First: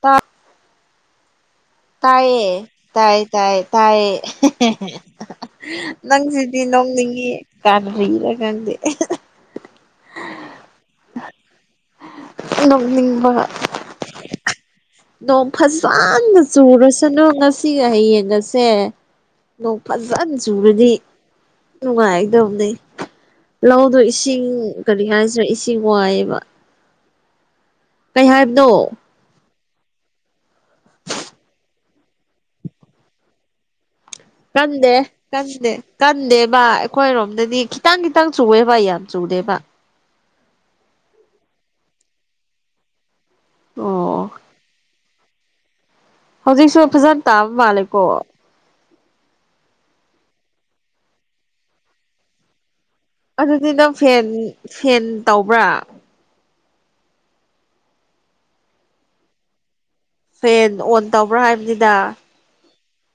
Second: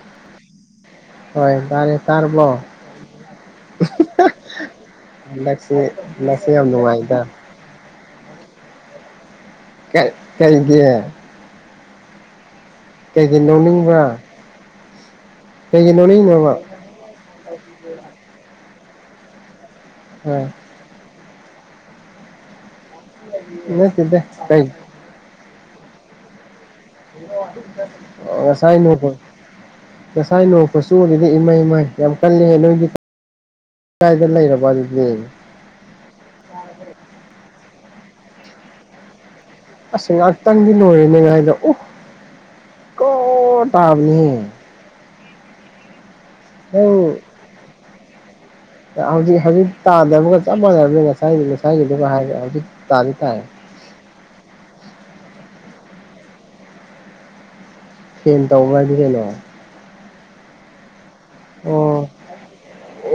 ꯇꯥꯎ ꯍꯣꯏ ꯃꯥꯅ‌ꯦ ꯇꯥꯌꯦ ꯇꯥꯏꯌꯦ ꯇꯥꯏꯌꯦ ꯇꯥꯌꯦ ꯍꯟꯗꯛꯁꯦ [unintelligible] ꯍꯟꯗꯛꯁꯦ ꯅꯪꯁꯤꯗꯤ ꯌꯥꯝ ꯅꯨꯡꯉꯥꯏꯗ ꯅꯣꯛꯅꯤꯡꯉꯤ ꯀꯥꯔꯤꯔ ꯈꯪꯗꯦ ꯀ ꯀꯩꯒꯤ [inaudible] ꯀꯩꯒꯤ ꯅ ꯂꯧꯅꯤꯡꯕ꯭ꯔ ꯅꯣꯡ ꯐꯖꯅ ꯆꯨꯔꯁꯅꯨ ꯉꯁꯤꯒ ꯍꯌꯦꯡꯉꯁꯦ ꯅ ꯐꯖꯅ ꯍꯣꯏ ꯆꯨꯔꯗꯤ ꯅꯨꯡꯉꯥꯏꯗꯕꯅꯦ ꯂꯧꯗꯣ ꯅꯠꯇꯦꯗ ꯏꯁꯤꯡ ꯀꯩ ꯀꯔꯤ ꯍꯥꯏꯁꯤ꯭ꯔꯥ ꯏꯁꯤꯡ ꯋꯥꯏꯑꯕ ꯑꯦꯁꯥ ꯍꯥꯏꯕꯅꯣ ꯍ ꯅꯄ ꯉꯁꯥꯏ ꯅꯣꯛꯄꯁꯨ ꯎꯔꯤꯗꯤ ꯏꯃꯥꯏ ꯏꯃꯥꯏ ꯌꯥꯝ ꯀꯜꯂꯤꯉ ꯅꯣꯏꯒꯤ ꯀꯗꯥꯏꯗ ꯂꯩꯔꯕ ꯑꯗꯨꯗꯤ ꯅꯦ ꯀꯟꯗꯦꯕ ꯑꯩꯈꯣꯏꯔꯣꯝꯗꯗꯤ ꯈꯤꯇꯪ ꯈꯤꯇꯪ ꯆꯨꯑꯦꯕ ꯌꯥꯝ ꯆꯨꯗꯦꯕ ꯑꯁ ꯉꯥꯛꯇꯪꯗꯤ ꯂꯣꯏꯔꯦ ꯅꯦꯉꯥꯏꯗ [unintelligible] ꯑꯣ ꯀꯣꯔ ꯑꯣ ꯇꯥꯕꯤꯅꯤꯍꯦ ꯍꯧꯖꯤꯛꯁꯨ ꯅꯪ ꯐꯖꯅ ꯇꯥꯕ ꯃꯥꯜꯂꯦꯀꯣ ꯍꯧꯖꯤꯛ ꯍꯧꯖꯤꯛ ꯇꯥꯗꯕꯒ ꯆꯞ ꯃꯥꯟꯅꯒ꯭ꯔ‌ꯦ ꯉꯁꯥꯏꯒꯤ ꯉꯁꯥꯏꯒꯤꯗꯨꯒ ꯍꯥꯏꯔ [unintelligible] ꯍꯧꯖꯤꯛ ꯇꯥꯗꯤ ꯇꯥꯏ ꯑꯗꯨꯗꯤ ꯅꯪ ꯐꯦꯟ ꯐꯦꯟ ꯇꯧꯕ꯭ꯔꯥ ꯐꯦꯟ ꯇꯧꯕ꯭ꯔ ꯍꯥꯏꯗꯤ ꯀꯩꯅꯣ ꯐ‌ꯦꯟ ꯑꯣꯟ ꯇꯧꯕ꯭ꯔꯥ ꯍꯥꯏꯕꯅꯤꯗ ꯑꯣ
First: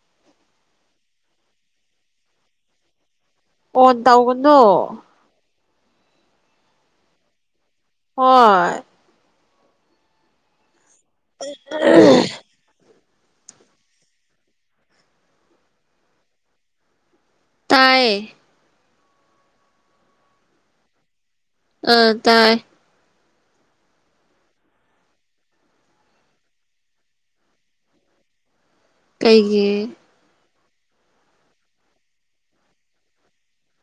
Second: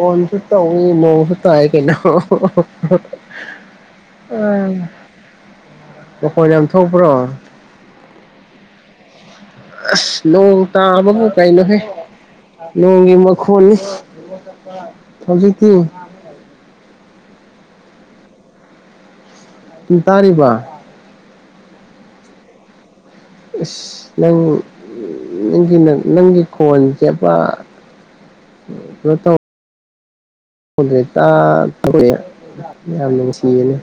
ꯑꯣꯟꯁꯨ ꯇꯧꯏ ꯅ‌ꯣꯡꯁꯨ ꯇꯥꯏ ꯀꯩꯅ‌ꯣ ꯑꯣꯟ ꯑ ꯇꯧꯒꯅꯨ ꯃꯈꯣꯜ ꯌꯥꯝ ꯊꯣꯛꯄ꯭ꯔꯣ ꯍꯣꯏ ꯑꯁ ꯅꯣꯡ ꯇꯥꯕꯕꯨ ꯀꯩꯅꯣꯍꯦ ꯂꯣꯡꯒꯤ ꯃꯈꯣꯟ ꯍꯧꯖꯤ ꯀ ꯇꯥꯏꯌꯦ ꯎ ꯇꯥꯔꯤꯕ ꯑ ꯇꯥꯏ ꯑꯁ ꯅꯪ ꯅꯪꯒꯤ ꯅꯪꯒꯤ ꯈꯣꯟ ꯆꯦꯕ ꯎꯝ ꯀꯩꯒꯤ ꯀꯣꯟꯗ꯭ꯔꯦꯇꯥ ꯊꯧꯦ ꯌꯥꯝ ꯅꯨꯡꯁꯤꯌꯦꯅꯦ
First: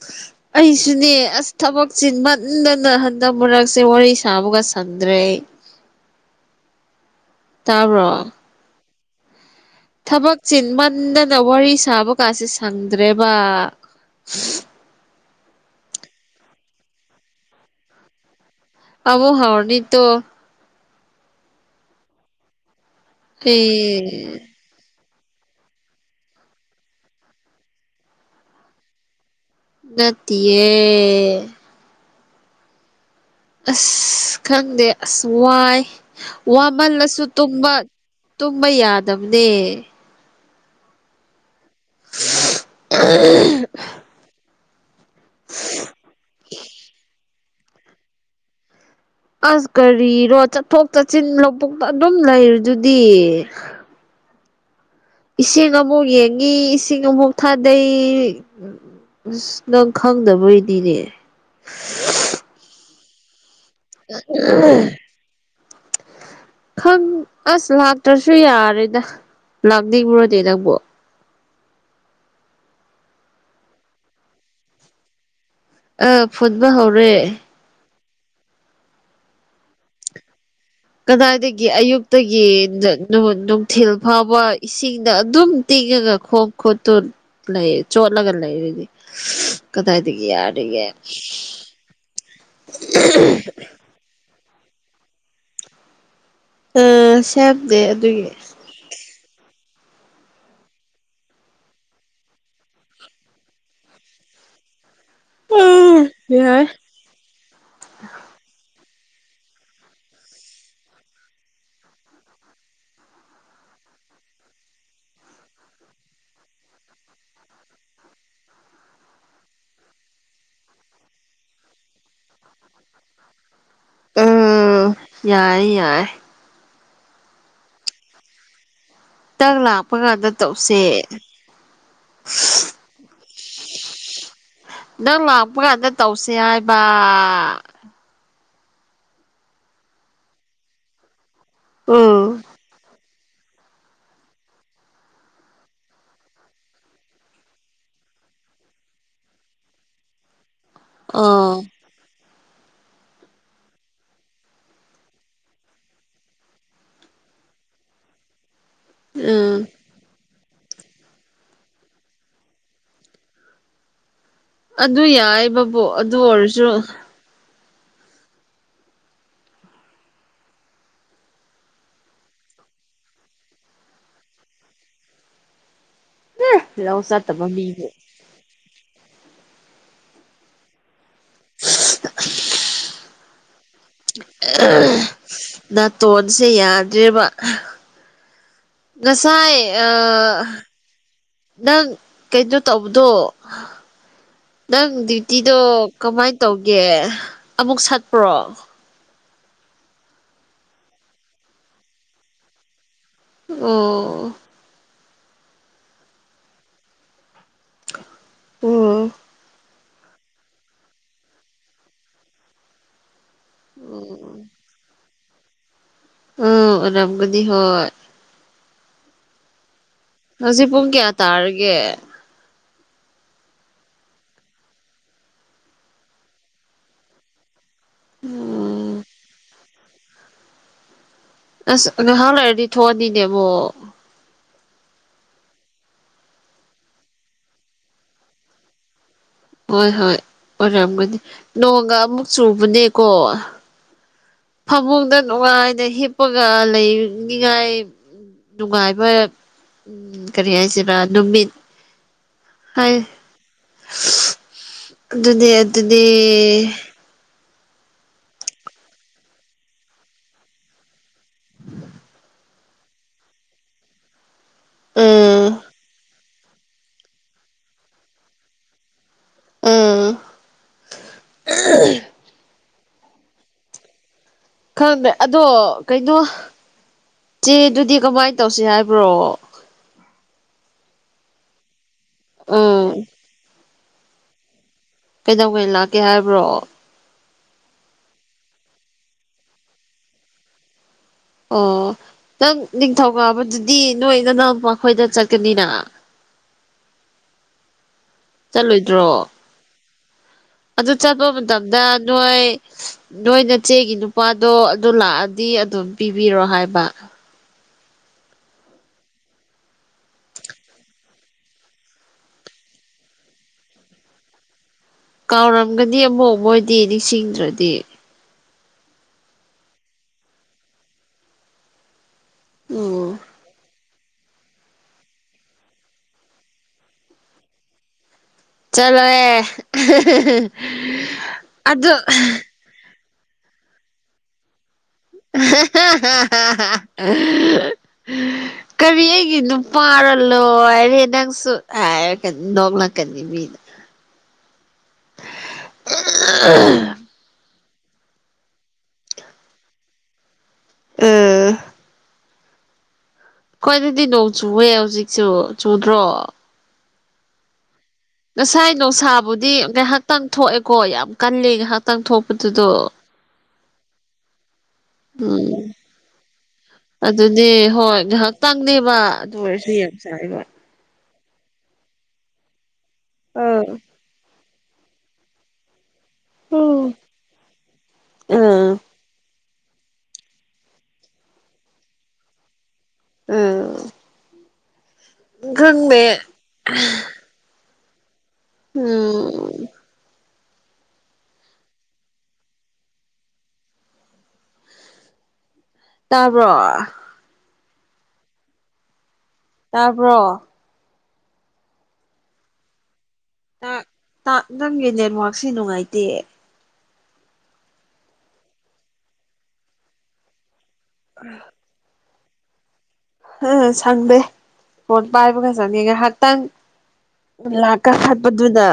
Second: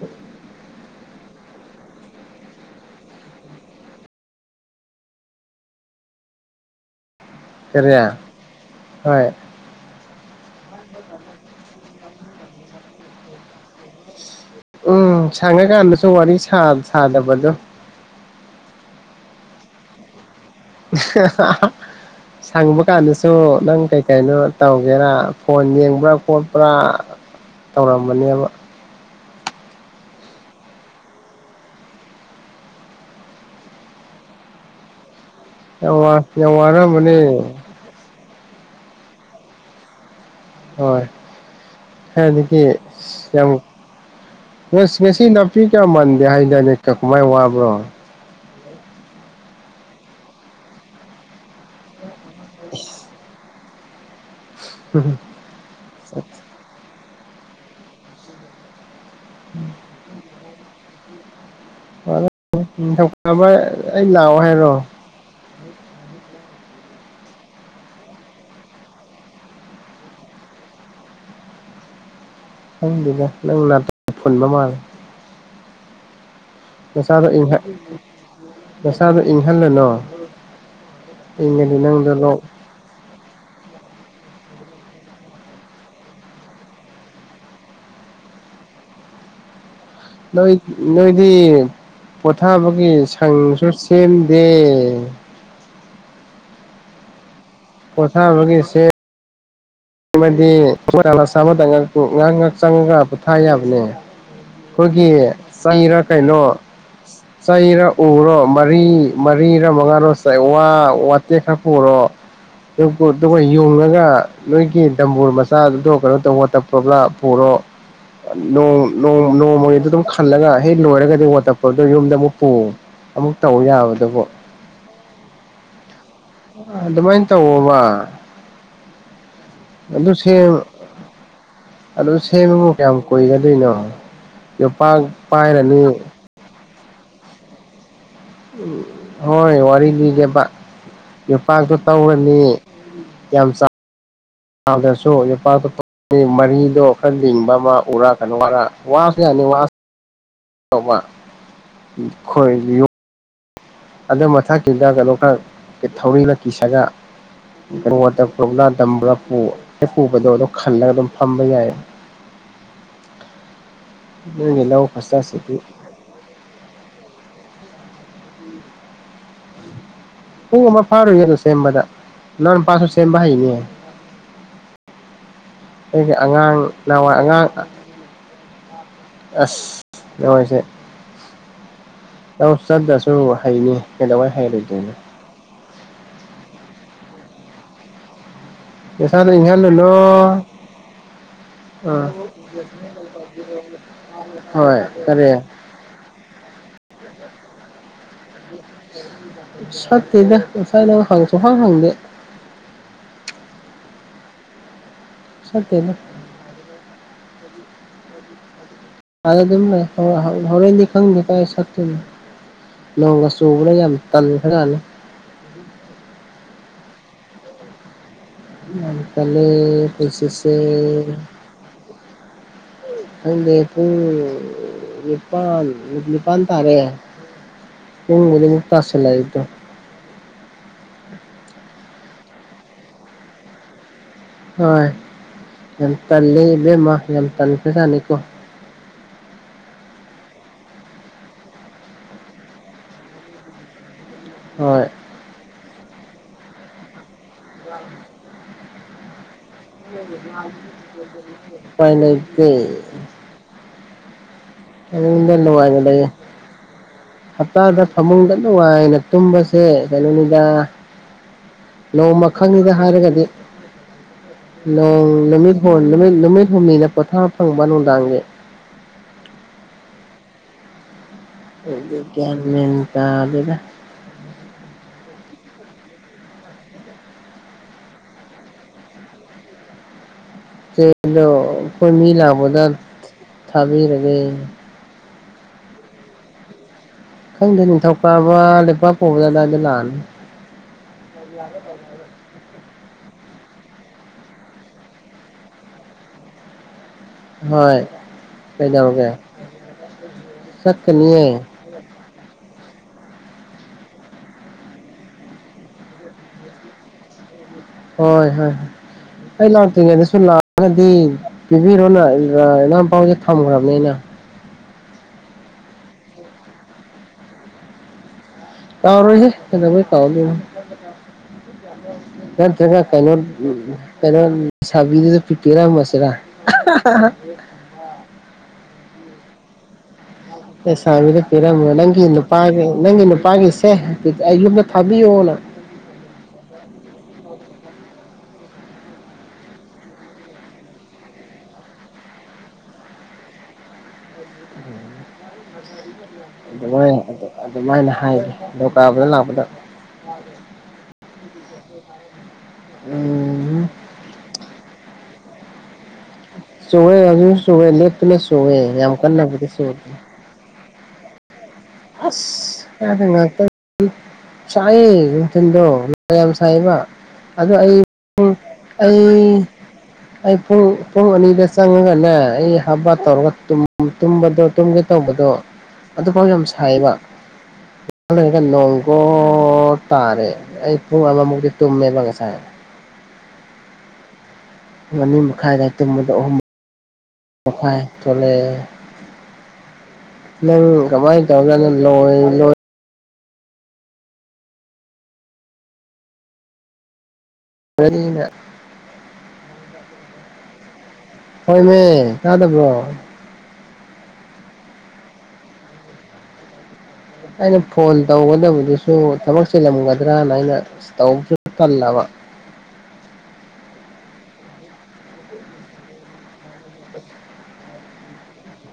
[inaudible] ꯑꯩꯁꯨꯅꯦ ꯑꯁ ꯊꯕꯛꯁꯤꯦ ꯃꯟꯗꯅ ꯍꯟꯗꯛ ꯃꯔꯛꯁꯦ ꯋꯥꯔꯤ ꯁꯥꯕꯒ ꯁꯟꯗ꯭ꯔꯦ ꯇꯥꯕ꯭ꯔꯣ ꯀꯌꯥ ꯍꯣꯏ ꯊꯕꯛ ꯆꯤꯟ ꯃꯟꯗꯅ ꯋꯥꯔꯤ ꯁꯥꯕ ꯀꯥꯁꯦ ꯁꯪꯗ꯭ꯔꯦꯕ ꯎꯝ ꯁꯪꯉꯀꯥꯟꯗꯁꯨ ꯋꯥꯔꯤ ꯁꯥꯗꯕꯗꯣ ꯑꯕꯣ ꯍꯅꯤꯠꯇꯣ ꯁꯪꯕ ꯀꯥꯟꯗꯁꯨ ꯑꯦ ꯅꯪ ꯀꯩ ꯀꯥꯏꯩꯅꯣ ꯇꯧꯒꯦꯔ ꯐꯣꯟ ꯌꯦꯡꯕ꯭ꯔꯥ ꯈꯣꯠꯄ꯭ꯔꯥ ꯇꯧꯔꯝꯕꯅꯦꯕ ꯎꯠꯇꯌꯦ ꯑꯁ ꯈꯪꯗꯦ ꯑꯁ ꯋꯥꯏ ꯌꯥꯝ ꯋꯥ ꯌꯥꯝ ꯋꯥꯔꯝꯕꯅꯦ ꯋꯥꯃꯜꯂꯁꯨ ꯇꯨꯝꯕ ꯇꯨꯝꯕ ꯌꯥꯗꯕꯅꯦ ꯍꯣꯏ ꯍꯦ ꯅꯅꯤ ꯑ ꯁ ꯉꯁꯤ ꯅꯥꯄꯤ ꯀꯌꯥ ꯃꯥꯟꯗꯦ ꯍꯥꯏꯖꯅꯤ ꯀꯃꯥꯏ ꯋꯥꯕ꯭ꯔꯣ ꯑꯁ ꯀꯔꯤꯔꯣ ꯆꯠꯊꯣꯛ ꯆꯠꯁꯤꯟ ꯂꯧꯕꯨꯛꯇ ꯑꯗꯨꯝ ꯂꯩꯔꯦꯗꯨꯗꯤ ꯏꯁꯤꯡ ꯑꯃꯨꯛ ꯌꯦꯡꯉꯤ ꯏꯁꯤꯡ ꯑꯃꯨꯛ ꯊꯥꯗꯩ ꯎ ꯑꯁ ꯅꯪ ꯈꯪꯗꯕꯣꯏꯗꯤꯅꯦ ꯅꯤꯡꯧꯕ ꯑꯩ ꯂꯥꯛꯑꯣ ꯍꯥꯏꯔꯣ ꯈꯪ ꯑꯁ ꯂꯥꯛꯇ꯭ꯔꯁꯨ ꯌꯥꯔꯦꯗ ꯂꯥꯛꯅꯤꯡꯕꯨꯔꯗꯤ ꯅꯪꯕꯨ ꯍꯪꯗꯗ ꯅꯪꯅꯅꯥ ꯐꯣꯟꯕ ꯃꯥ ꯑ ꯐꯨꯠꯕ ꯍꯣ ꯅꯁꯥꯗꯣ ꯅꯁꯥꯗ ꯏꯪꯍꯜꯂꯅꯣ ꯀꯗꯥꯏꯗꯒꯤ ꯑꯌꯨꯛꯇꯒꯤ ꯅꯨꯡꯊꯤꯜ ꯐꯥꯎꯕ ꯏꯁꯤꯡꯗ ꯑꯗꯨꯝ ꯇꯤꯡꯉꯒ ꯈꯣꯡ ꯈꯣꯠꯇꯨ ꯂꯩ ꯆꯣ ꯑꯒ ꯂꯩꯗꯤ [unintelligible] ꯀꯗꯥꯏꯗꯒꯤ ꯅꯣꯏ ꯅꯣꯏꯗꯤ ꯄꯣꯊꯥꯕꯒꯤ ꯁꯪꯁꯨ ꯁꯦꯝꯗꯦ ꯑ ꯁꯦꯝꯗꯦ ꯑꯗꯨꯒꯤ ꯥ ꯂꯥꯁꯥ [inaudible] ꯑꯃꯗ ꯉꯥꯏꯍꯥꯛ ꯉꯍꯥꯛ ꯆꯪꯉꯒ ꯄꯣꯠꯊꯥ ꯌꯥꯕꯅꯦ ꯑꯩꯈꯣꯏꯒꯤ ꯑ ꯆꯩꯔ ꯀꯩꯅꯣ ꯌꯥꯏ ꯆꯩꯔ ꯎꯔꯣ ꯃꯔꯤ ꯃꯔꯤꯔ ꯃꯉꯥꯔꯣ ꯆꯩꯋꯥ ꯋꯥꯇꯦꯛ ꯈꯔ ꯄꯨꯔꯣ ꯑꯗꯨꯒ ꯌꯣꯉꯒ ꯅꯣꯏꯒꯤ ꯝꯕꯨꯨꯔ ꯃꯆꯥꯗꯨꯗꯣ ꯀꯩꯅꯣ ꯇꯧꯕ ꯇꯞꯄ꯭ꯔꯣꯕꯂ ꯄꯨꯔꯣ ꯣꯡꯣꯡ ꯅꯣꯡꯃꯒꯤꯗ ꯑꯗꯨꯝ ꯈꯜꯂꯒ ꯍꯦꯛ ꯂꯣꯏꯔꯒꯗꯤ ꯋꯥꯇꯔꯄꯨꯜꯇꯣ ꯌꯨꯝꯗ ꯑꯃꯨꯛ ꯄꯨ ꯑꯃꯨꯛ ꯇꯧ ꯌꯥꯕꯗꯕꯣ ꯎꯝ ꯌꯥꯏ ꯌꯥꯏꯦ ꯑꯗꯨꯗꯃꯥꯏꯅ ꯇ ꯍꯣꯕ ꯇꯪ ꯂꯥꯛꯄ ꯀꯥꯟꯗ ꯁꯦꯝ ꯇꯧꯁꯦ ꯑꯗꯨ ꯁꯦꯝꯕꯒꯨ ꯀꯌꯥꯝ ꯀꯨꯏꯒꯗꯣꯏꯅꯣ ꯌꯣꯄꯥꯛ ꯄꯥꯏꯔꯅꯤ ꯁꯤ ꯌꯥꯥꯏꯕ ꯎ ꯍꯣꯏ ꯋꯥꯔꯤ ꯂꯤꯒꯦꯕ ꯌꯣꯄꯥꯛꯇꯣ ꯇꯧꯔꯅꯤ ꯎꯝ ꯌꯥꯝ ꯆꯥꯎꯁꯨ ꯌꯣꯄꯥꯛꯇꯣ ꯃꯔꯤꯗꯣ ꯈꯔ ꯂꯤꯡꯕ ꯑꯃ ꯎꯔꯛꯀꯅ ꯋꯥꯔ ꯋꯥꯁꯨ ꯌꯥꯅꯤ ꯇꯧ ꯋꯥ ꯑꯥ ꯈꯣꯏꯒꯤ ꯌꯨꯝ ꯑꯗꯨ ꯃꯊꯛꯀꯤꯗ ꯀꯩꯅꯣ ꯈ ꯊꯧꯔꯤꯅ ꯇꯝꯕ꯭ꯔꯄꯨ ꯎꯝ ꯑꯩ ꯄꯨꯕꯗꯣ ꯑꯗꯨꯝ ꯈꯜꯂꯒ ꯑꯗꯨꯝ ꯐꯝꯕ ꯌꯥꯏ ꯅꯣꯢꯒꯤ ꯂꯧ ꯑꯗꯨ ꯐꯖꯕꯁꯤꯗꯤ ꯌꯥꯏꯕꯕꯨ ꯑꯗꯨ ꯑꯣꯏꯔꯁꯨ ꯄꯨꯡ ꯑꯃ ꯐꯥꯔꯣꯢ ꯁꯦꯝꯕꯗ ꯅꯪ ꯅꯄꯥꯁꯨ ꯁꯦꯝꯕ ꯍꯩꯅꯦ ꯑꯩꯒꯤ ꯑꯉꯥꯡ ꯂꯧ ꯅꯋꯥ ꯑꯉꯥꯡ ꯆꯠꯇꯕ ꯃꯤꯕꯨ ꯑꯁ ꯅꯣꯢꯁꯦ ꯍ [inaudible] ꯅꯧ ꯆꯠꯇ꯭ꯔꯁꯨ ꯍꯩꯅꯤ ꯀꯩꯗꯧꯕꯩ ꯍꯩꯔꯣꯏꯗꯣꯏꯅꯣ ꯅꯥꯇꯣꯟꯁꯦ ꯌꯥꯗ꯭ꯔꯦꯕ ꯅꯁꯥꯗ ꯉꯁꯥꯏ ꯑ ꯏꯪꯍꯜꯂꯨꯅꯣ ꯅꯪ ꯑꯥ ꯀꯩꯅꯣ ꯇꯧꯕꯗꯣ ꯍꯣꯏ ꯅꯪ ꯀꯔꯤ ꯗ꯭ꯌꯨꯇꯤꯗꯣ ꯀꯃꯥꯏꯅ ꯇꯧꯒꯦ ꯑꯃꯨꯛ ꯁꯥꯡꯄ꯭ꯔꯣ ꯁꯠꯇꯦꯗ ꯉꯥꯏ ꯅꯪ ꯍꯥꯡꯁꯨ ꯁꯨꯡꯍꯥꯡ ꯍꯪ ꯗꯦ ꯑꯣ ꯆꯠꯇꯦꯗ ꯎꯝ ꯑꯥꯗ ꯑꯗꯨꯝ ꯍꯣꯔꯦꯟꯗꯤ ꯈꯪꯗꯦ ꯀꯥꯏ ꯁꯇꯅ ꯂꯣꯡꯒꯥ ꯆꯨꯕꯅꯦ ꯌꯥꯝ ꯎꯝ ꯇꯥꯟꯈꯔꯖꯠꯅꯤ ꯎꯝ ꯑꯣꯢꯔꯝꯒꯅꯤ ꯍꯣꯏ ꯌꯥꯝ ꯇꯥꯜꯂꯦ ꯄꯨꯟꯁꯤꯁꯦ ꯍꯧꯖꯤꯛ ꯄꯨꯡ ꯀꯌꯥ ꯇꯥꯔꯒꯦ ꯈꯪꯗꯦ ꯄꯨꯡ ꯅꯤꯄꯥꯟ ꯅꯤꯄꯥꯟ ꯇꯥꯔꯦ ꯃꯨꯡꯒꯂꯤꯃꯛꯇ [inaudible] ꯆꯁꯦꯂꯥꯏꯗꯣ ꯑꯁ ꯉꯍꯥꯛ ꯂꯩꯔꯗꯤ ꯊꯣꯛꯑꯅꯤꯅꯦ ꯑꯃꯨꯛ ꯍꯣꯏ ꯌꯥꯝ ꯇꯜꯂꯦ ꯏꯕꯦꯝꯃ ꯌꯥꯝ ꯇꯟꯈ꯭ꯔꯖꯥꯠꯅꯤꯀꯣ ꯍꯣꯏ ꯍꯣꯏ ꯑꯣꯏꯔꯝꯒꯅꯤ ꯅꯣꯡꯒ ꯑꯃꯨꯛ ꯆꯨꯕꯅꯦꯀꯣ ꯍꯣꯏ ꯐꯃꯨꯡꯗ ꯅꯨꯡꯉꯥꯏꯅ ꯍꯤꯞꯄꯒ ꯂꯩꯅꯤꯉꯥꯏ ꯅꯨꯡꯉꯥꯏꯕ ꯎꯝ ꯀꯔꯤ ꯍꯥꯏꯁꯤꯔꯥ ꯅꯨꯃꯤꯠ ꯎꯄꯥꯏ ꯂꯩꯇꯦ ꯍꯥꯏ ꯐꯃꯨꯡꯗ ꯑꯗꯨꯅꯦ ꯅꯨꯡꯉꯥꯏꯅ ꯑꯗꯨꯅꯦ ꯂꯩꯌꯦ ꯍꯞꯇꯥꯗ ꯐꯃꯨꯡꯗ ꯅꯨꯡꯉꯥꯏꯅ ꯇꯨꯝꯕꯁꯦ ꯀꯩꯅꯣꯅꯤꯗ ꯅꯣꯡꯃ ꯈꯪꯉꯤꯗ ꯍꯥꯏꯔꯒꯗꯤ ꯅꯣꯡ ꯎꯝ ꯅꯨꯃꯤꯠ ꯍ ꯅꯨꯃꯤꯠ ꯅꯨꯃꯤꯠ ꯍꯨꯝꯅꯤꯅ ꯄꯣꯊꯥ ꯐꯪꯕ ꯅꯨꯡꯗꯥꯡꯒꯤ ꯎꯝ [unintelligible] ꯈꯪꯗ꯭ꯔꯦ ꯑꯗꯣ ꯀꯩꯅꯣ ꯆꯦꯗꯨꯗꯤ ꯀꯃꯥꯏꯅ ꯇꯧꯁꯤ ꯍꯥꯏꯕ꯭ꯔꯣ ꯗꯣ ꯑꯩꯈꯣꯏ ꯃꯤ ꯂꯥꯛꯄꯗ ꯎꯝ ꯊꯥꯕꯤꯔꯒꯦ ꯀꯩꯗꯧꯉꯩ ꯂꯥꯛꯀꯦ ꯍꯥꯏꯕ꯭ꯔꯣ ꯈꯪꯗꯦ ꯅꯤꯡꯊꯧꯀꯥꯕ ꯂꯩꯞꯥꯛꯄꯣꯛꯏ ꯑꯘꯨꯋꯥꯏꯘ ꯂꯥꯛꯑꯅꯤ ꯑꯣ ꯅꯪ ꯅꯤꯡꯊꯧꯀꯥꯕꯗꯨꯗꯤ ꯅꯣꯏ ꯅꯅꯥꯎꯄꯥꯈꯣꯏꯗ ꯆꯠꯀꯅꯤꯅ ꯍꯣꯏ ꯀꯩꯘꯧꯔꯒꯦ ꯆꯠꯂꯣꯏꯗ꯭ꯔꯣ ꯑꯗꯨ ꯆꯠꯄ ꯃꯇꯝꯗ ꯅꯣꯏ ꯅꯣꯏ ꯅꯆꯦꯒꯤ ꯅꯨꯄꯥꯗꯣ ꯑꯗꯨ ꯂꯥꯛꯑꯗꯤ ꯑꯗꯨꯝ ꯄꯤꯕꯤꯔꯣ ꯍꯥꯏꯕ ꯍꯣꯏ ꯍꯣꯏ ꯑꯩ ꯂꯥꯛꯇ꯭ꯔꯤꯉꯩꯗ ꯁꯨꯝ ꯂꯥꯛꯑꯒꯗꯤ ꯄꯤꯕꯤꯔꯣꯅ ꯏꯅꯤꯎꯄꯥ ꯍꯣꯢꯗ ꯊꯝꯈ꯭ꯔꯕꯅꯦ ꯑꯩꯅ ꯀꯥꯎꯔꯝꯒꯅꯤ ꯑꯃꯨꯛ ꯃꯣꯏꯗꯤ ꯅꯤꯡꯁꯤꯡꯗ꯭ꯔꯗꯤ ꯀꯥꯎꯔꯣꯏꯍꯦ ꯀꯩꯘꯧꯕꯩ ꯀꯥꯥꯎꯘꯣꯏꯅꯣ ꯅꯠꯇ꯭ꯔꯒ ꯀꯩꯅꯣ ꯎꯝ ꯀꯩꯅꯣ ꯁꯕꯤꯗ ꯄꯤꯔꯝꯃꯁꯤꯔꯥ ꯆꯂꯍꯦ ꯑꯦꯁꯥꯕꯤꯅ ꯄꯤꯔꯝꯕ ꯅꯪꯒꯤ ꯅꯨꯄꯥꯒꯤ ꯅꯪꯒꯤ ꯅꯨꯄꯥꯒꯤꯁꯦ ꯌꯨꯝꯗ ꯊꯥꯕꯤꯌꯣꯑꯣꯅ [inaudible] ꯀꯔꯤ ꯑꯩꯒꯤ ꯅꯨꯄꯥ ꯂꯣꯏꯔꯦ ꯅꯪꯁꯨ ꯍꯥꯏꯔꯒ ꯅꯣꯛꯂꯛꯀꯅꯤ ꯃꯤ ꯎꯝ ꯑꯗꯨꯃꯥꯏ ꯑꯗꯨꯃꯥꯏꯅ ꯍꯥꯏꯒꯦ ꯅꯤꯡꯊꯧꯀꯥꯕ ꯂꯥꯛꯄꯗ ꯑꯥ ꯎꯝ ꯑꯈꯣꯏꯘꯘꯤ ꯅꯣꯡ ꯆꯨꯎꯦ ꯍꯧꯖꯤꯛꯁꯨ ꯆꯨꯗ꯭ꯔꯣ ꯆꯨꯋꯦ ꯍꯧꯖꯤꯛꯁꯨ ꯆꯨꯋꯦ ꯂꯦꯞꯇꯅ ꯆꯨꯋꯦ ꯉꯁꯥꯏ ꯌꯥꯝ ꯀꯟꯅꯕꯨꯗꯤ ꯅꯨꯡꯁꯥꯕꯨꯗꯤ ꯆꯨꯗꯦ ꯉꯥꯏꯍꯥꯛꯇꯪ ꯊꯣꯛꯑꯦꯀꯣ ꯌꯥꯝ ꯀꯜꯂꯦ ꯉꯥꯏꯍꯥꯛ ꯑꯁ [unintelligible] ꯁꯥꯏꯌꯦ ꯎꯝ ꯅꯨꯡꯊꯤꯟꯗꯣ ꯃꯌꯥꯝ ꯁꯥꯏꯕ ꯑꯗꯨꯅꯦ ꯑꯗꯣ ꯑꯩ ꯍꯣꯏ ꯉꯥꯏꯍꯥꯛꯇꯪꯅꯦꯕ ꯑꯗꯨ ꯑꯩ ꯑꯣꯏꯔꯁꯨ ꯌꯥꯝ ꯑꯩ ꯁꯥꯏꯕ ꯄꯨꯡ ꯄꯨꯡ ꯑꯅꯤꯗ ꯆꯪꯉꯒꯅꯦ ꯑꯩ ꯍꯥꯕ ꯕꯥꯠ ꯇꯧꯔꯒ ꯑꯥ ꯇꯨꯝꯕꯗꯣ ꯇꯨꯝꯒꯦ ꯇꯧꯕꯗꯣ ꯑꯗꯨꯐꯥꯎ ꯌꯥꯝ ꯎꯝ ꯁꯥꯏꯕ ꯂꯩꯔꯒ ꯅꯣꯡ ꯎꯝ ꯀꯣ ꯇꯥꯔꯦ ꯑꯩ ꯄꯨꯡ ꯑꯃꯃꯨꯛꯇꯤ ꯇꯨꯝꯃꯦꯕ ꯉꯁꯥꯏ ꯎꯝ ꯑꯅꯤ ꯃꯈꯥꯏꯗ ꯈꯪꯗꯦ ꯇꯨꯝꯕꯗ ꯑꯍꯨꯝ ꯃꯈꯥꯏ ꯊꯣꯂꯛꯑꯦ ꯎꯝ ꯅꯪ ꯀꯃꯥꯏꯅ ꯇꯧꯒꯅ ꯂꯣꯏ ꯂꯣꯏ ꯇꯥꯕ꯭ꯔꯣ ꯑꯩꯅ ꯇꯥꯕ꯭ꯔꯣ ꯍꯣꯏꯃꯦ ꯇꯥꯗꯕ꯭ꯔꯣ ꯅꯪꯒꯤ ꯅꯦꯠꯋꯥꯔꯛꯁꯤ ꯅꯨꯡꯉꯥꯏꯇꯦ ꯑꯩꯅ ꯐꯣꯟ ꯇꯧꯒꯗꯕꯗꯨꯁꯨ ꯊꯕꯛ ꯆꯤꯜꯂꯝꯒꯗ꯭ꯔꯥꯅ ꯑꯩꯅ ꯇꯧꯕ ꯇꯜꯂꯕ ꯎ ꯁꯪꯗꯦ ꯐꫭꯟ ꯄꯥꯏꯕꯒ ꯁꯪꯉꯦ ꯉꯥꯏꯍꯥꯛꯇꯪ [unintelligible] ꯂꯥꯛꯀ ꯈꯠꯄꯗꯨꯗ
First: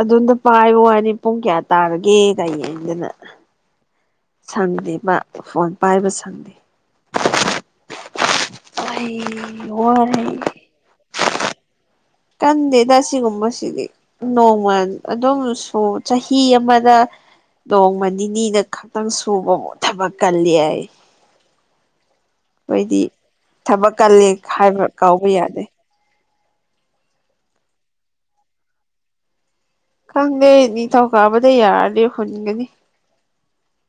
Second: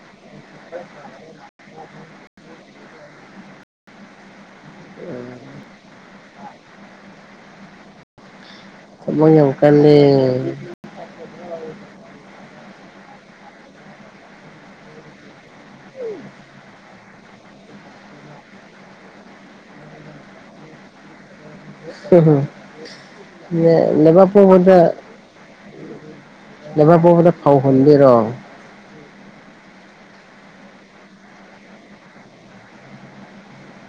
ꯑꯗꯣꯝꯗ ꯄꯥꯏꯕ ꯋꯥꯅꯤ ꯄꯨꯡ ꯀꯌꯥ ꯇꯥꯔꯒꯦ ꯀꯔꯤꯗꯅ [unintelligible] ꯁꯪꯗꯦꯕ ꯐꯣꯟ ꯄꯥꯏꯕ ꯁꯪꯗꯦ ꯑꯩ ꯊꯃꯣꯏ ꯌꯥꯝ ꯀꯜꯂꯦ ꯋꯥꯔꯦ ꯀꯟꯗꯦꯗ ꯁꯤꯒꯨꯝꯕ ꯁꯤꯗꯤ ꯅꯣꯡꯃ ꯑꯗꯨꯝ ꯁꯨ ꯆꯍꯤ ꯑꯃꯗ ꯅꯣꯡꯃ ꯅꯤꯅꯤꯗ ꯈꯛꯇꯪ ꯁꯨꯕꯕꯨ ꯊꯕꯛ ꯀꯜꯂꯤ ꯍꯥꯏꯌꯦ ꯍꯨꯍꯨꯝ ꯊꯕꯛ ꯀꯜꯂꯤ ꯂꯩꯕꯥꯛꯄꯣꯛꯄꯗꯥ ꯍꯥꯏꯕ ꯀꯥꯎꯕ ꯌꯥꯗꯦ ꯂꯩꯕꯥꯛꯄꯣꯛꯄꯗ ꯐꯧ ꯍꯨꯟꯘꯣꯏꯔꯣ ꯈꯪꯗꯦ ꯅꯤꯡꯊꯧ ꯀꯥꯕꯗ ꯌꯥꯔꯗꯤ ꯍꯨꯟꯒꯅꯤ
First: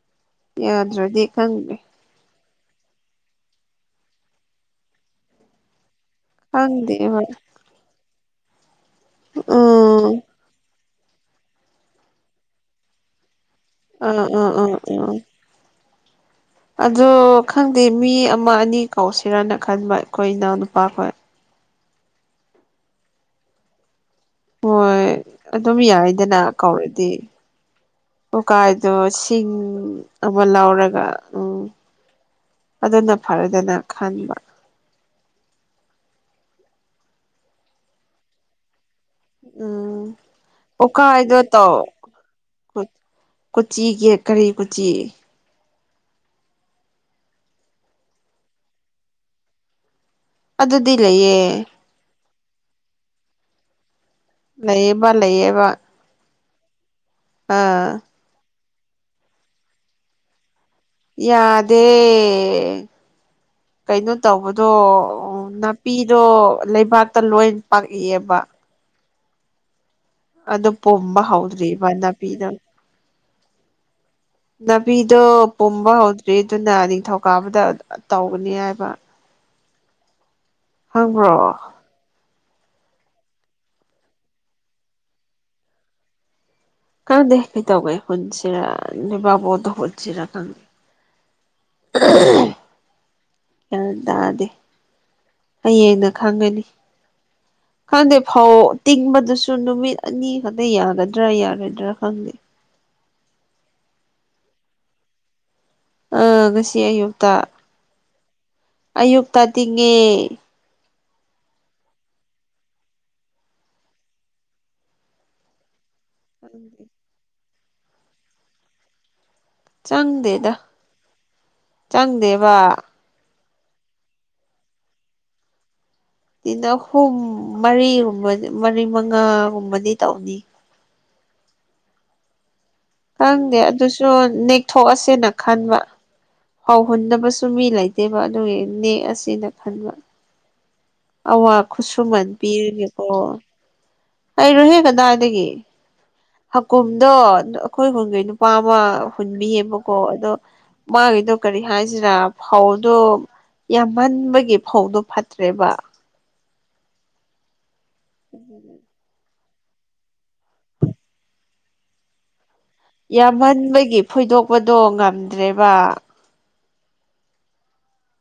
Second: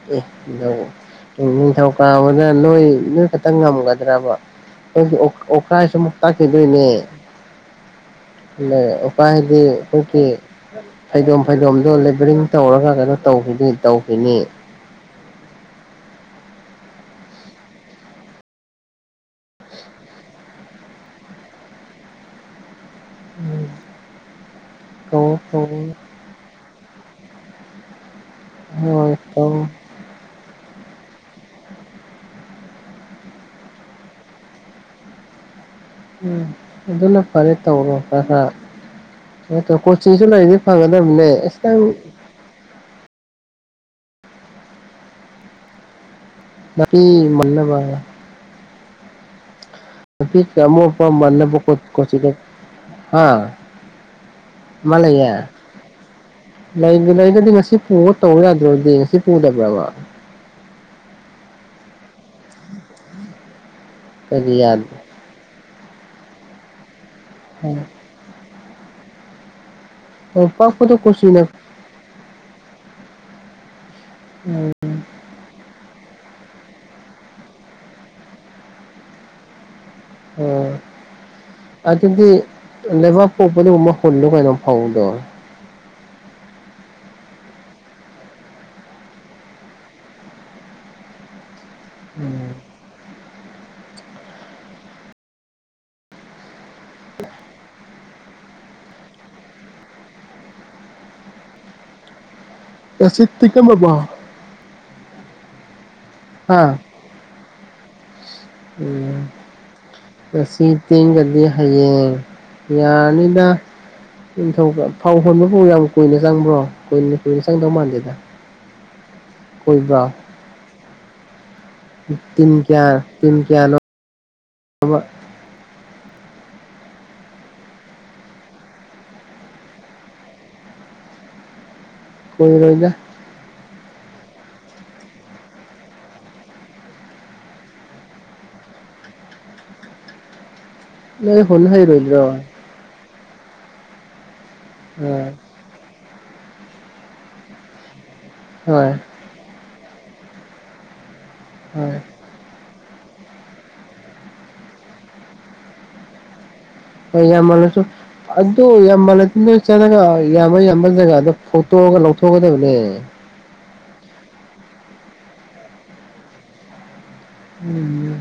ꯑꯦ ꯍ ꯌꯥꯗ꯭ꯔꯗꯤ ꯈꯪꯗꯦ ꯅꯣꯡꯊꯧ ꯄꯥꯕꯗ ꯅꯣꯏ ꯅꯣꯏ ꯈꯛꯇꯪ ꯉꯝꯒꯗ꯭ꯔꯕ ꯑꯗꯨ ꯑꯣꯀꯥꯏ ꯁꯨ ꯇꯥꯛꯈꯤꯗꯣꯏꯅꯦ ꯈꯪꯗꯦꯕ ꯎꯄꯥ ꯍꯥꯏꯗꯤ ꯎꯝ ꯍꯧꯀꯤ ꯐꯩꯗꯣꯝ ꯐꯩꯗꯣꯝꯗꯣ ꯂꯦꯕꯔꯤꯡ ꯇꯧꯔꯒ ꯀꯩꯅꯣ ꯇꯧꯈꯤꯗ ꯑꯥ ꯑꯥ ꯑꯥ ꯎꯥ ꯑ ꯈꯪꯗꯦ ꯃꯤ ꯑꯃ ꯑꯅꯤ ꯀꯧꯁꯤꯔꯅ ꯈꯟꯕ ꯑꯩꯈꯣꯏ ꯏꯅꯥꯎꯅꯨꯄꯥꯈꯣꯏ ꯎꯝ ꯍꯣꯏ ꯑꯗꯨꯝ ꯌꯥꯏꯗꯅ ꯀꯧꯔꯗꯤ ꯑꯣꯀꯥꯏꯗꯣ ꯍꯣꯏ ꯁꯤꯡ ꯇꯧ ꯑꯃ ꯂꯧꯔꯒ ꯎꯝ ꯑꯗꯨꯅ ꯐꯔꯗꯅ ꯈꯟꯕ ꯎꯝ ꯑꯗꯨꯅ ꯐꯔꯦ ꯇꯧꯔꯣ ꯈꯔ ꯍꯔ ꯍꯣ ꯎꯝ ꯀꯣꯆꯤꯡ ꯂꯩꯔꯗꯤ ꯐꯥꯒꯗꯕꯅꯦ ꯅꯪ ꯀꯨꯠ ꯀꯨꯆꯤꯒꯤ ꯀꯔꯤ ꯀꯨꯆꯤ ꯅꯥꯄꯤ ꯃꯥꯟꯅꯕ ꯑꯗꯨꯗꯤ UNINTELLIGIBLE ꯂꯩꯌꯦ ꯀꯃꯣꯄꯥ ꯃꯅꯕꯨꯁꯤꯗ ꯍꯥ ꯑꯃ ꯂꯩꯌꯦꯕ ꯂꯩꯌꯦ ꯂꯩꯌꯦꯕ ꯂꯩ ꯂꯩꯗꯗꯤ ꯉꯁꯤ ꯑꯥ ꯄꯨꯔ ꯇꯧ ꯌꯥꯗ꯭ꯔꯣꯗꯤ ꯉꯁꯤ ꯄꯨꯗꯕ꯭ꯔꯥꯕ ꯌꯥꯗꯦ ꯀꯩꯅꯣ ꯀꯩꯒꯤ ꯇꯧꯕꯗꯣ ꯌꯥꯗꯦ ꯄꯤꯔꫭ ꯂꯩꯕꯥꯛꯇ ꯂꯣꯏ ꯄꯥꯛꯏꯑꯕ ꯑꯣ ꯑꯗꫭ ꯄꯥꯛꯄꯗꯣ ꯄꯣꯝꯕ ꯀꯣꯆꯤꯅ ꯍꯧꯗ꯭ꯔꯤꯕ ꯅꯥꯄꯤꯗꫭ ꯅꯨꯄꯤꯗꯣ ꯄꯨꯝꯕ ꯍꯧꯗ꯭ꯔꯤ ꯑꯗꯨꯅ ꯅꯤꯡꯊꯧꯀꯥꯕꯗ ꯇꯧꯒꯅꯤ ꯍꯥꯏꯕ ꯍꫭꯏ ꯍꯪꯕ꯭ꯔꯣ ꯑꯗꯨꯗꯤ ꯂꯩꯕꯥꯛꯄꫭꯛꯄꯗ ꯒꯥꯝꯕ ꯍꯣꯂꯨ ꯀꯩꯅꫭ ꯐꯥꯎꯗꯣ ꯈꯪꯗꯦ ꯀꯥꯟꯗꯧꯉꯥꯏ ꯍꯨꯟꯁꯤꯔꯥ ꯂꯩꯕꯥꯛꯄꫭꯛꯄꯗ ꯍꯨꯟꯁꯤꯔꯥ ꯈꯪꯗꯦ ꯉꯁꯤ ꯒ꯭ꯌꯥꯟ ꯇꯥꯗꯦ ꯍꯌꯦꯡꯅ ꯈꯪꯒꯅꯤ [unintelligible] ꯈꯪꯗꯦ ꯐꯧ ꯇꯤꯡꯕꯗꯨꯁꯨ ꯅꯨꯃꯤꯠ ꯑꯅꯤ ꯈꯛꯇ ꯌꯥꯒꯗ꯭ꯔꯥ ꯌꯥꯔꯣꯏꯗ꯭ꯔꯥ ꯈꯪꯗꯦ ꯉꯁꯤ ꯇꯤꯡꯉꯥꯝꯑꯕꫭ ꯑ ꯉꯁꯤ ꯍꯥ ꯑꯌꯨꯛꯇ ꯎꯝ ꯑꯌꯨꯛꯇ ꯇꯤꯡꯉꯦ ꯉꯁꯤ ꯇꯤꯟꯒꯗꯤ ꯍꯌꯦꯡ ꯌꯥꯅꯤꯗ ꯅꯤꯡꯊꯧ ꯐꯧ ꯍꯣꯟꯕꯕꯨꯥꯎ ꯌꯥꯝ ꯀꯨꯏꯅ ꯆꯪꯕ꯭ꯔꯣ ꯀꯨꯏꯅ ꯀꯨꯏꯅ ꯆꯪꯗꯧ ꯃꯥꯟꯗꯦꯗ ꯀꯨꯏꯕꯔꯦ ꯆꯪꯗꯦꯗ ꯆꯪꯗꯦꯕ ꯇꯤꯟꯀꯌꯥ ꯇꯤꯟ ꯀꯌꯥꯅꯣ UNINTELLIGIBLE ꯕ ꯇꯤꯟ ꯑꯍꯨꯝ ꯃꯔꯤꯒꯨꯝꯕ ꯃꯔꯤ ꯃꯉꯥꯒꯨꯝꯕꯗꯤ ꯇꯧꯅꯤ ꯀꯨꯏꯔꯣꯏꯗ ꯈꯪꯗꯦ ꯑꯗꯨꯁꯨ ꯅꯦꯛꯊꯣꯛꯑꯁꯦꯅ ꯈꯟꯕ ꯐꯥꯎ ꯍꯨꯟꯅꯕꯁꯨ ꯃꯤ ꯂꯩꯇꯦꯕ ꯑꯗꯨꯒꯤ ꯅꯦꯛꯑꯁꯅ ꯈꯟꯕ ꯅꯣꯏ ꯑꯋꯥ ꯍꯨꯟ ꯈꯨꯠꯁꯨꯃꯟ ꯍꯩꯔꯣꯏꯗ꯭ꯔꯣ ꯄꯤꯔꯒꯦꯀꯣ ꯑꯩꯔꯣꯍꯦ ꯑꯥ ꯀꯗꯥꯏꯗꯒꯤ ꯍꯀꯨꯝꯗꯣ ꯑꯩꯈꯣꯏ ꯍꯨꯟꯈꯩ ꯅꯨꯄꯥ ꯑꯃ ꯍꯣꯏ ꯍꯨꯟꯕꯤꯌꯦꯕꯀꯣ ꯑꯗꯣ ꯃꯥꯒꯤꯗꯣ ꯀꯔꯤ ꯍꯣꯏ ꯍꯥꯏꯁꯤꯔꯥ ꯐꯧꯗꯣ ꯌꯥꯝꯃꯟꯕꯒꯤ ꯐꯧꯗꯣ ꯐꯠꯇ꯭ꯔꯦꯕ ꯌꯥꯝꯃꯜꯁꯨ ꯑꯗꯨ ꯌꯥꯝꯃꯜ ꯆꯒ ꯌꯥꯝꯕꯜ ꯌꯥꯝꯕꯜ ꯖꯒ ꯑꯗꯨꯣ ꯐꯣꯇꯣꯒ ꯂꯧꯊꯣꯛꯒꯗꯕꯅꯦ ꯌꯥꯝꯍꯟꯕꯒꯤ ꯐꯣꯏꯗꯣꯛꯄꯗꯣ ꯉꯝꯗ꯭ꯔꯦꯕ ꯎꯝ